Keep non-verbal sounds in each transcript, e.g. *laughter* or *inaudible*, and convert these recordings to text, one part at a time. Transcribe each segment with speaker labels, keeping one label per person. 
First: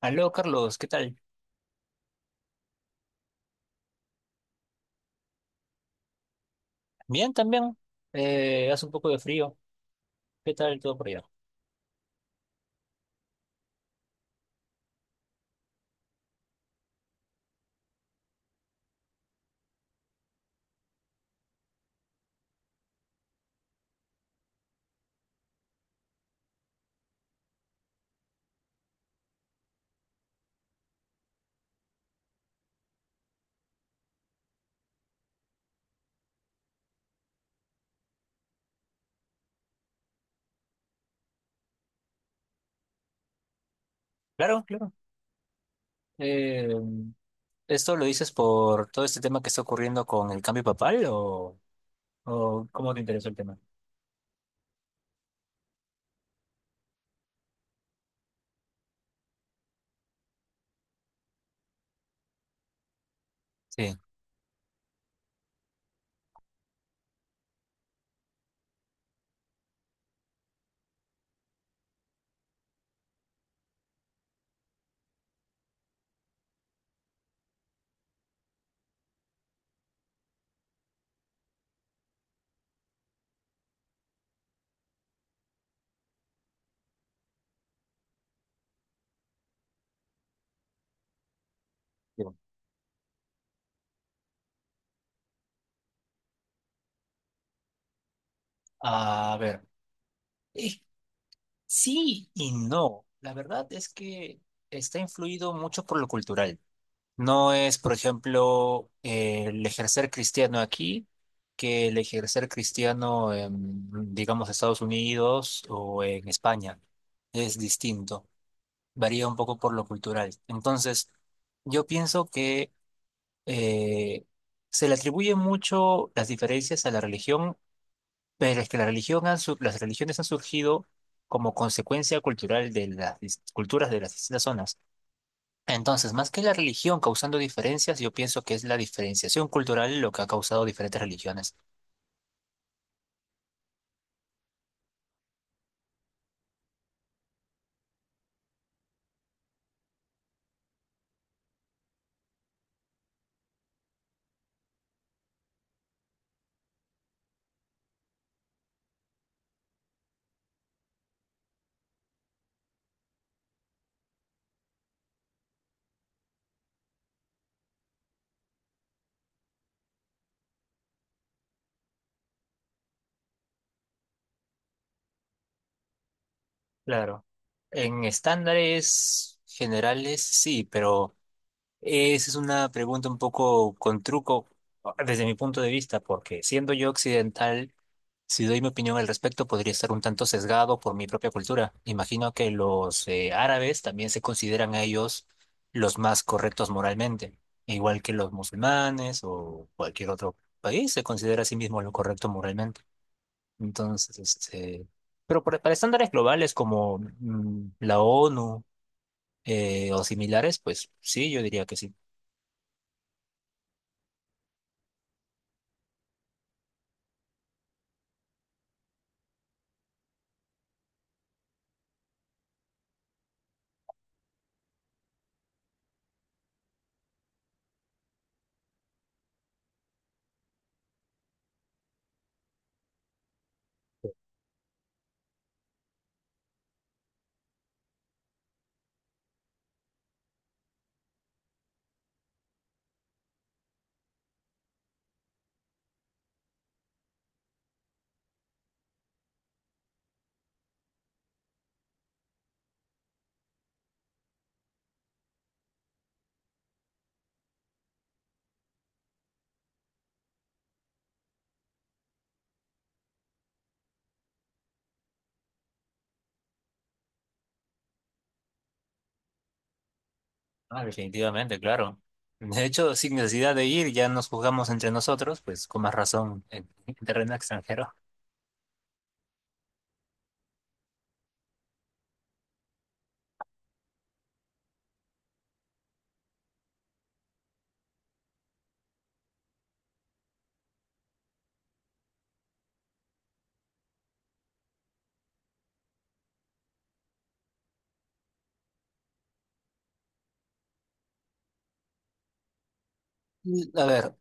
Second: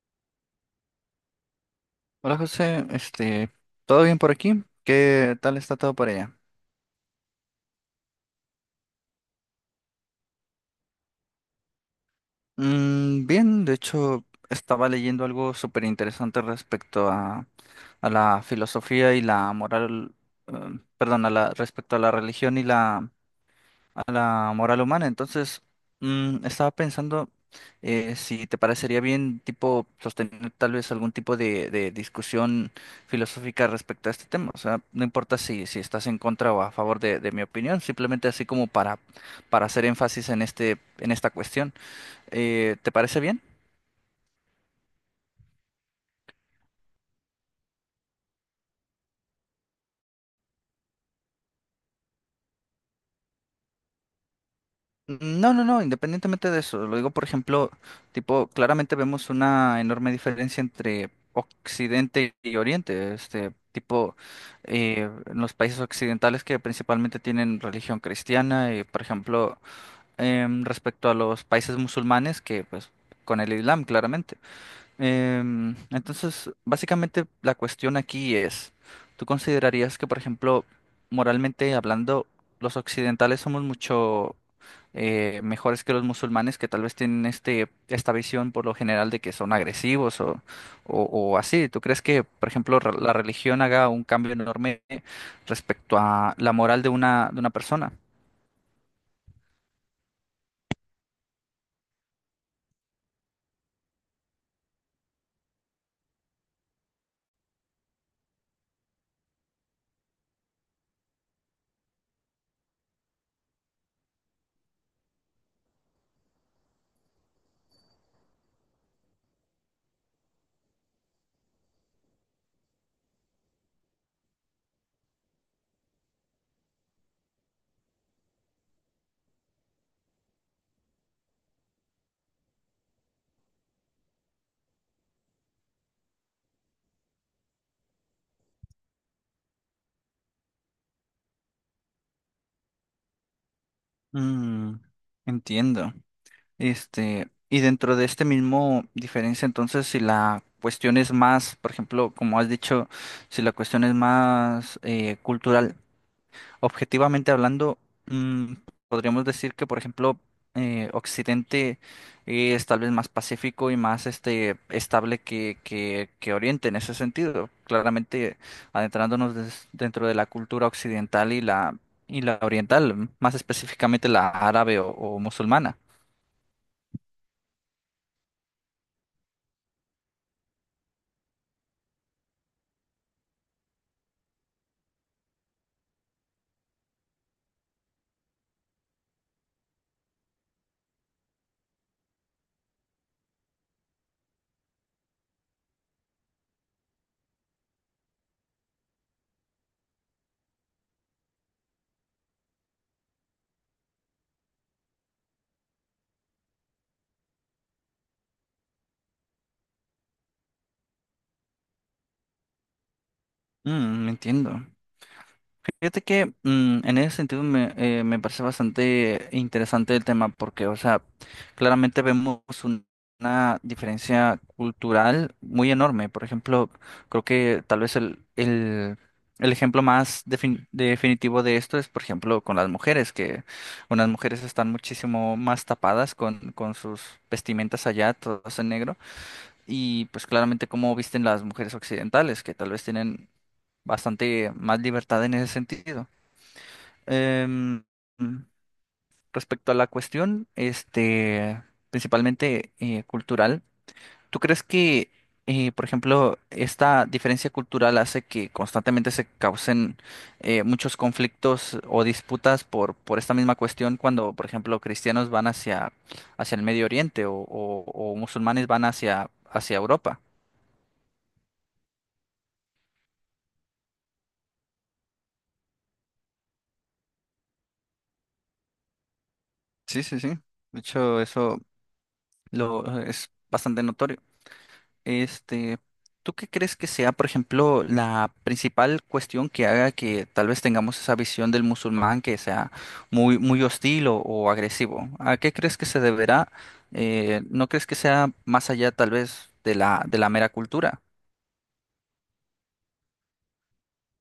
Speaker 1: Aló, Carlos, ¿qué tal?
Speaker 2: Hola José, ¿todo bien por aquí? ¿Qué tal está todo por allá?
Speaker 1: Bien, también. Hace un poco de frío. ¿Qué tal todo por allá?
Speaker 2: Bien, de hecho estaba leyendo algo súper interesante respecto a la filosofía y la moral, eh, perdón, respecto a la religión y la moral humana. Entonces, estaba pensando, si te parecería bien, tipo, sostener tal vez algún tipo de discusión filosófica respecto a este tema. O sea, no importa si estás en contra o a favor de mi opinión, simplemente así como para hacer énfasis en esta cuestión. ¿Te parece bien?
Speaker 1: Claro, claro. Eh, ¿Esto lo dices por todo este tema que está ocurriendo con el cambio papal o cómo te interesó el tema?
Speaker 2: No, no, no, independientemente de eso, lo digo por ejemplo, tipo, claramente vemos una enorme diferencia entre Occidente y Oriente, este
Speaker 1: Sí,
Speaker 2: tipo, en los países occidentales que principalmente tienen religión cristiana y por ejemplo, respecto a los países musulmanes que pues con el Islam, claramente. Entonces, básicamente la cuestión aquí es, ¿tú considerarías que, por ejemplo, moralmente hablando, los occidentales somos mucho mejores que los musulmanes que tal vez tienen esta visión por lo general de que son agresivos o así? ¿Tú crees que,
Speaker 1: digo.
Speaker 2: por ejemplo, la religión haga un cambio enorme respecto a la moral de una persona?
Speaker 1: A ver, eh, sí y no. La verdad es que está influido mucho por lo cultural. No es, por ejemplo, el ejercer cristiano aquí que el ejercer cristiano en, digamos, Estados Unidos o en España. Es distinto, varía un poco por lo cultural. Entonces, yo pienso que eh, se le atribuye mucho las diferencias a la religión, pero es que la religión han su- las religiones han surgido como consecuencia cultural de culturas de las distintas zonas. Entonces, más que la religión causando diferencias, yo pienso que es la diferenciación cultural lo que ha causado diferentes religiones.
Speaker 2: Mm, entiendo. Y dentro de este mismo diferencia, entonces, si la cuestión es más, por ejemplo, como has dicho, si la cuestión es más cultural, objetivamente hablando, mm, podríamos decir que, por ejemplo, Occidente es tal vez más pacífico y más estable que Oriente en ese sentido. Claramente adentrándonos dentro de la cultura occidental y la oriental, más específicamente la árabe o musulmana.
Speaker 1: Claro. En estándares generales, sí, pero esa es una pregunta un poco con truco desde mi punto de vista, porque siendo yo occidental, si doy mi opinión al respecto, podría estar un tanto sesgado por mi propia cultura. Imagino que los árabes también se consideran a ellos los más correctos moralmente, igual que los musulmanes o cualquier otro país se considera a sí mismo lo correcto moralmente. Entonces, pero para estándares globales como mm, la ONU, o similares, pues sí, yo diría que sí.
Speaker 2: Mm, entiendo. Fíjate que en ese sentido me parece bastante interesante el tema porque, o sea, claramente vemos una diferencia cultural muy enorme. Por ejemplo, creo que tal vez el ejemplo definitivo de esto es, por ejemplo, con las mujeres, que unas mujeres están muchísimo más tapadas con sus vestimentas allá, todas en negro y pues claramente cómo visten las mujeres occidentales, que tal vez tienen bastante más libertad en ese sentido. Em, Respecto a la cuestión, principalmente cultural, ¿tú crees que, por ejemplo, esta diferencia cultural hace que constantemente se causen muchos conflictos o disputas por esta misma cuestión cuando, por ejemplo, cristianos van hacia el Medio Oriente o musulmanes van hacia Europa?
Speaker 1: Ah, definitivamente, claro. De hecho, sin necesidad de ir, ya nos jugamos entre nosotros, pues con más razón en terreno extranjero.
Speaker 2: Sí, sí, sí. De hecho, eso lo es bastante notorio. Este, ¿Tú qué crees que sea, por ejemplo, la principal cuestión que haga que tal vez tengamos esa visión del musulmán que sea muy, muy hostil o agresivo? ¿A qué crees que se deberá? ¿No crees que sea más allá tal vez de la mera cultura?
Speaker 1: Mm, a ver,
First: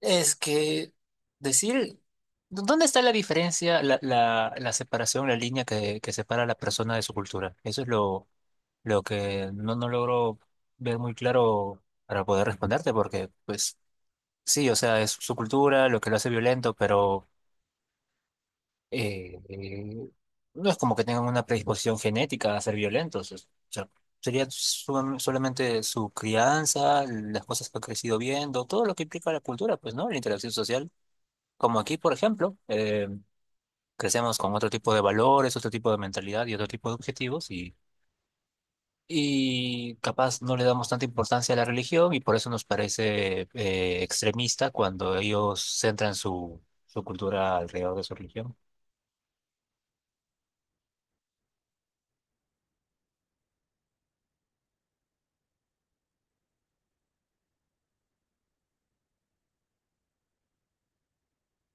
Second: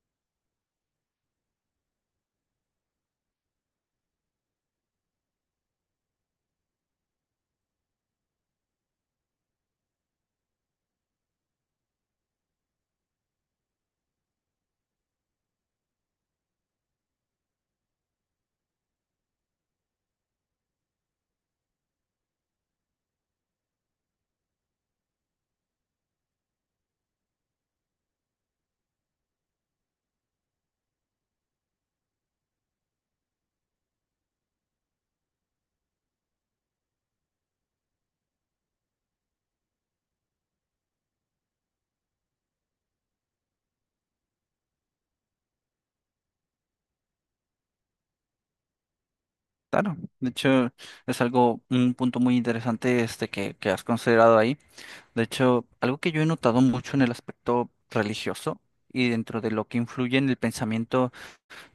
Speaker 1: es que decir, ¿dónde está la diferencia, la separación, la línea que separa a la persona de su cultura? Eso es lo que no, no logro ver muy claro para poder responderte, porque pues sí, o sea, es su cultura lo que lo hace violento, pero... eh, eh, no es como que tengan una predisposición genética a ser violentos. O sea, sería solamente su crianza, las cosas que ha crecido viendo, todo lo que implica la cultura, pues, ¿no? La interacción social. Como aquí, por ejemplo, crecemos con otro tipo de valores, otro tipo de mentalidad y otro tipo de objetivos y capaz no le damos tanta importancia a la religión y por eso nos parece extremista cuando ellos centran su, su cultura alrededor de su religión.
Speaker 2: Claro, de hecho es algo, un punto muy interesante este que has considerado ahí. De hecho, algo que yo he notado mucho en el aspecto religioso y dentro de lo que influye en el pensamiento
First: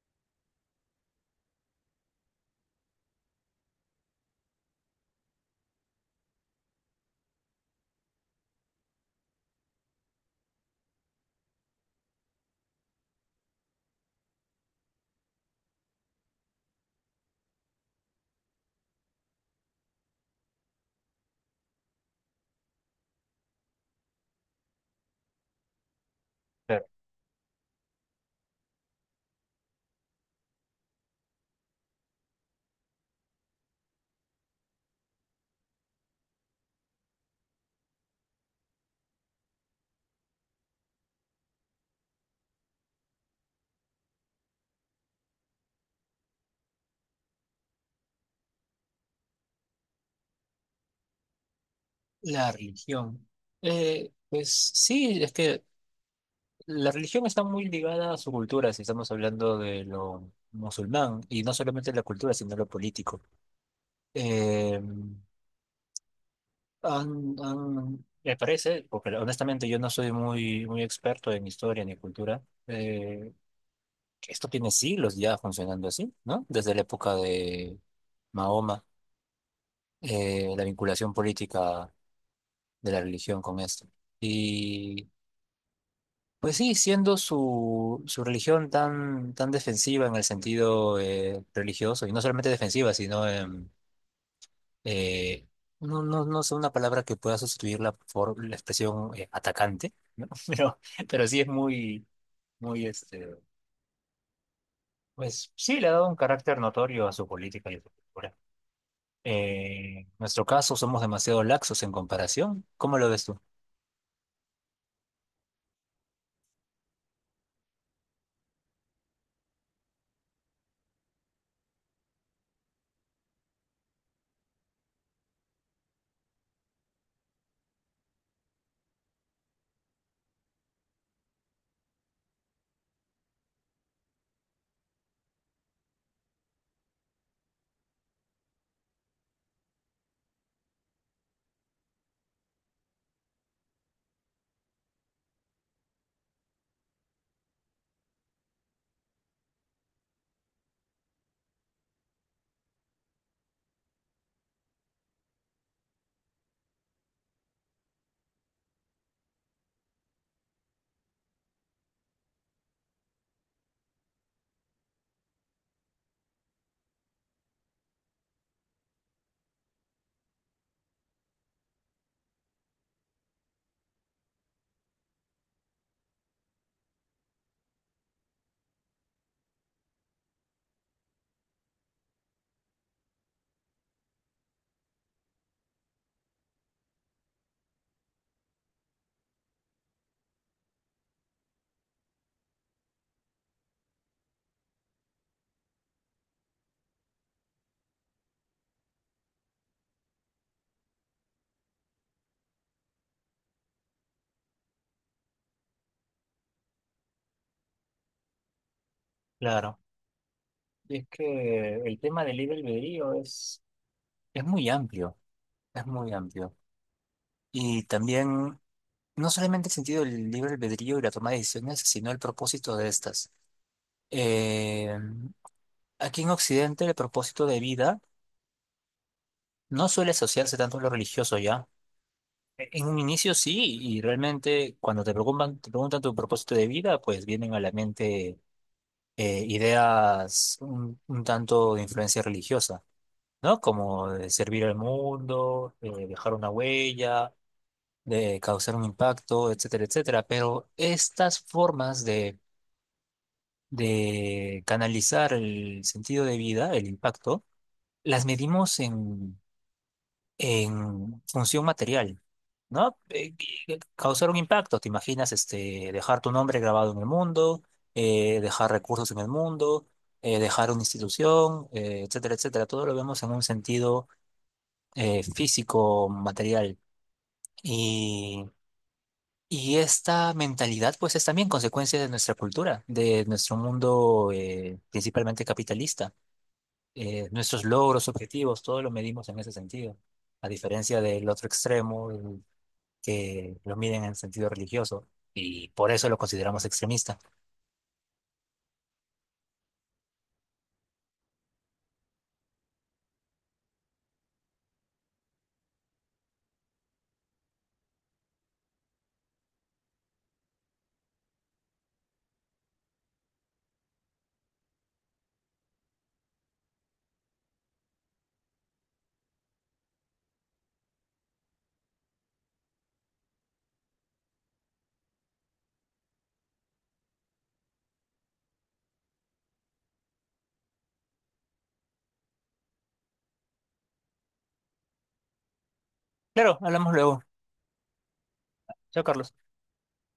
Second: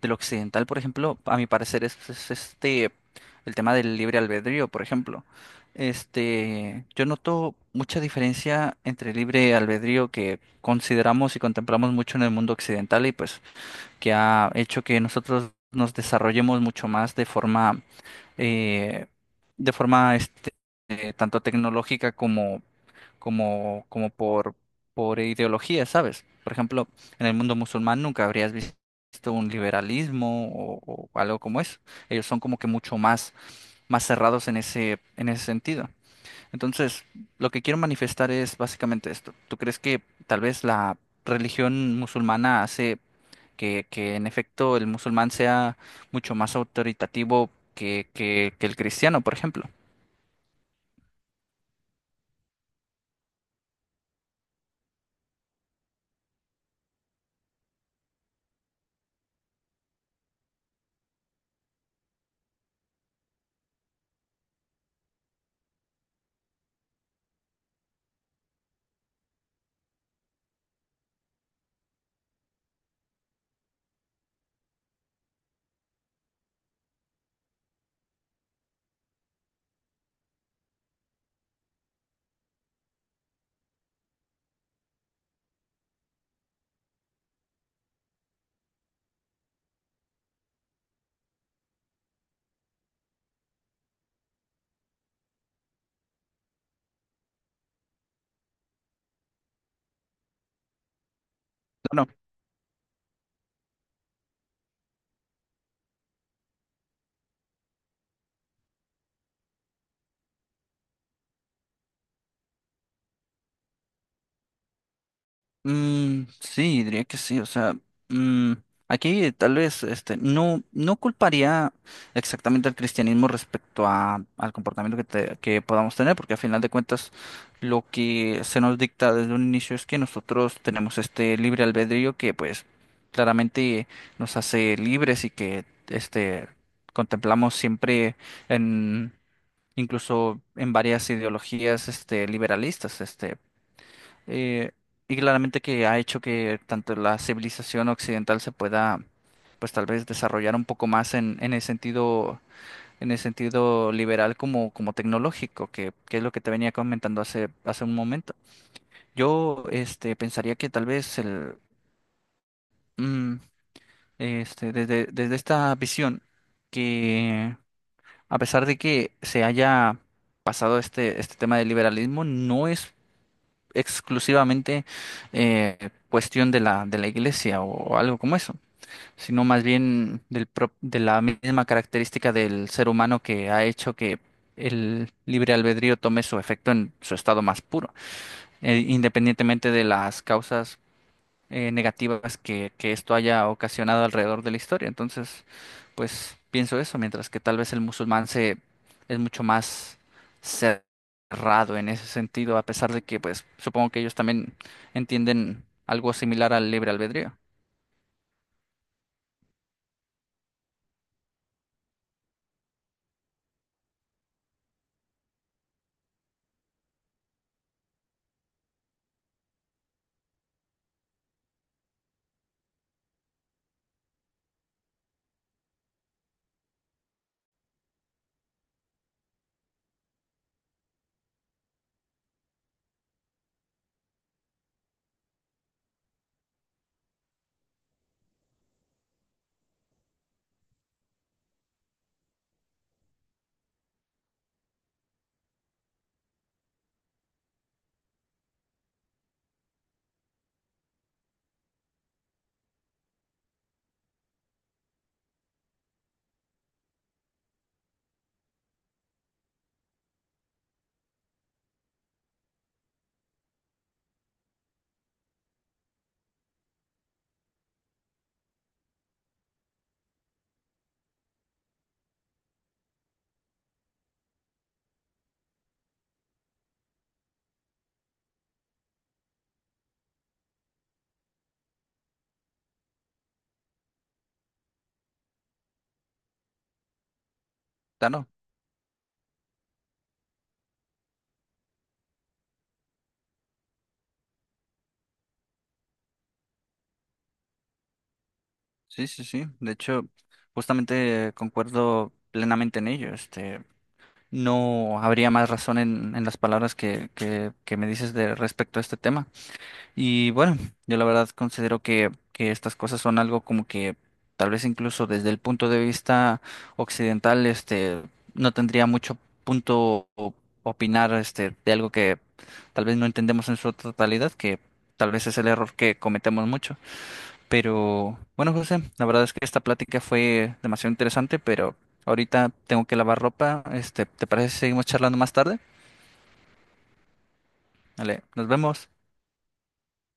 Speaker 2: del occidental, por ejemplo, a mi parecer es este el tema del libre albedrío, por ejemplo. Yo noto mucha diferencia entre el libre albedrío que consideramos y contemplamos mucho en el mundo occidental y pues que ha hecho que nosotros nos desarrollemos mucho más de forma, eh, de forma, tanto tecnológica como por ideología, ¿sabes? Por ejemplo, en el mundo musulmán nunca habrías visto un liberalismo o algo como eso. Ellos son como que mucho más cerrados en ese sentido. Entonces, lo que quiero manifestar es básicamente esto. ¿Tú crees que tal vez la religión musulmana hace que en efecto el musulmán sea mucho más autoritativo que el cristiano, por ejemplo?
Speaker 1: La religión. Pues sí, es que la religión está muy ligada a su cultura, si estamos hablando de lo musulmán, y no solamente la cultura, sino lo político. Eh, Me parece, porque honestamente yo no soy muy, muy experto en historia ni cultura, eh, que esto tiene siglos ya funcionando así, ¿no? Desde la época de Mahoma, la vinculación política de la religión con esto. Pues sí, siendo su, su religión tan, tan defensiva en el sentido religioso, y no solamente defensiva, sino eh, no, no, no sé una palabra que pueda sustituirla por la expresión atacante, *laughs* pero, pero sí es muy, muy este, pues sí le ha dado un carácter notorio a su política y a su cultura. En nuestro caso somos demasiado laxos en comparación. ¿Cómo lo ves tú?
Speaker 2: Mm, sí, diría que sí. O sea, mm, aquí tal vez no, no culparía exactamente al cristianismo respecto al comportamiento que, que podamos tener, porque a final de cuentas lo que se nos dicta desde un inicio es que nosotros tenemos este libre albedrío que pues claramente nos hace libres y que contemplamos siempre en... Incluso en varias ideologías liberalistas. Eh, y claramente que ha hecho que tanto la civilización occidental se pueda, pues tal vez desarrollar un poco más en el sentido liberal como tecnológico, que es lo que te venía comentando hace un momento. Yo, pensaría que tal vez el, mm, este, desde, desde esta visión, que a pesar de que se haya pasado este tema del liberalismo, no es exclusivamente eh, cuestión de de la iglesia o algo como eso, sino más bien de la misma característica del ser humano que ha hecho que el libre albedrío tome su efecto en su estado más puro, independientemente de las causas negativas que esto haya ocasionado alrededor de la historia. Entonces, pues pienso eso, mientras que tal vez el musulmán se es mucho más cerrado en ese sentido, a pesar de que, pues, supongo que ellos también entienden algo similar al libre albedrío.
Speaker 1: Claro. Y es que el tema del libre albedrío es muy amplio, es muy amplio. Y también, no solamente el sentido del libre albedrío y la toma de decisiones, sino el propósito de estas. Eh, Aquí en Occidente, el propósito de vida no suele asociarse tanto a lo religioso ya. En un inicio sí, y realmente cuando te preguntan tu propósito de vida, pues vienen a la mente ideas un tanto de influencia religiosa, ¿no? Como de servir al mundo, dejar una huella de causar un impacto, etcétera, etcétera. Pero estas formas de canalizar el sentido de vida, el impacto, las medimos en función material, ¿no? Causar un impacto, te imaginas este, dejar tu nombre grabado en el mundo, dejar recursos en el mundo, dejar una institución, etcétera, etcétera. Todo lo vemos en un sentido físico, material. Y esta mentalidad, pues, es también consecuencia de nuestra cultura, de nuestro mundo principalmente capitalista. Nuestros logros,
Speaker 2: Claro,
Speaker 1: objetivos, todo lo medimos en ese sentido, a diferencia del otro extremo, el que lo miden en sentido religioso, y por eso lo consideramos extremista.
Speaker 2: sí, sí, sí. De hecho, justamente concuerdo plenamente en ello. No habría más razón en las palabras que me dices de respecto a este tema. Y bueno, yo la verdad considero que estas cosas son algo como que tal vez incluso desde el punto de vista occidental, no tendría mucho punto opinar, de algo que tal vez no entendemos en su totalidad, que tal vez es el error que cometemos mucho. Pero bueno, José, la verdad es que esta plática fue demasiado interesante, pero ahorita tengo que lavar ropa. ¿Te parece si seguimos charlando más tarde?
Speaker 1: Claro, hablamos luego.
Speaker 2: Vale, nos vemos.
Speaker 1: Chao, Carlos.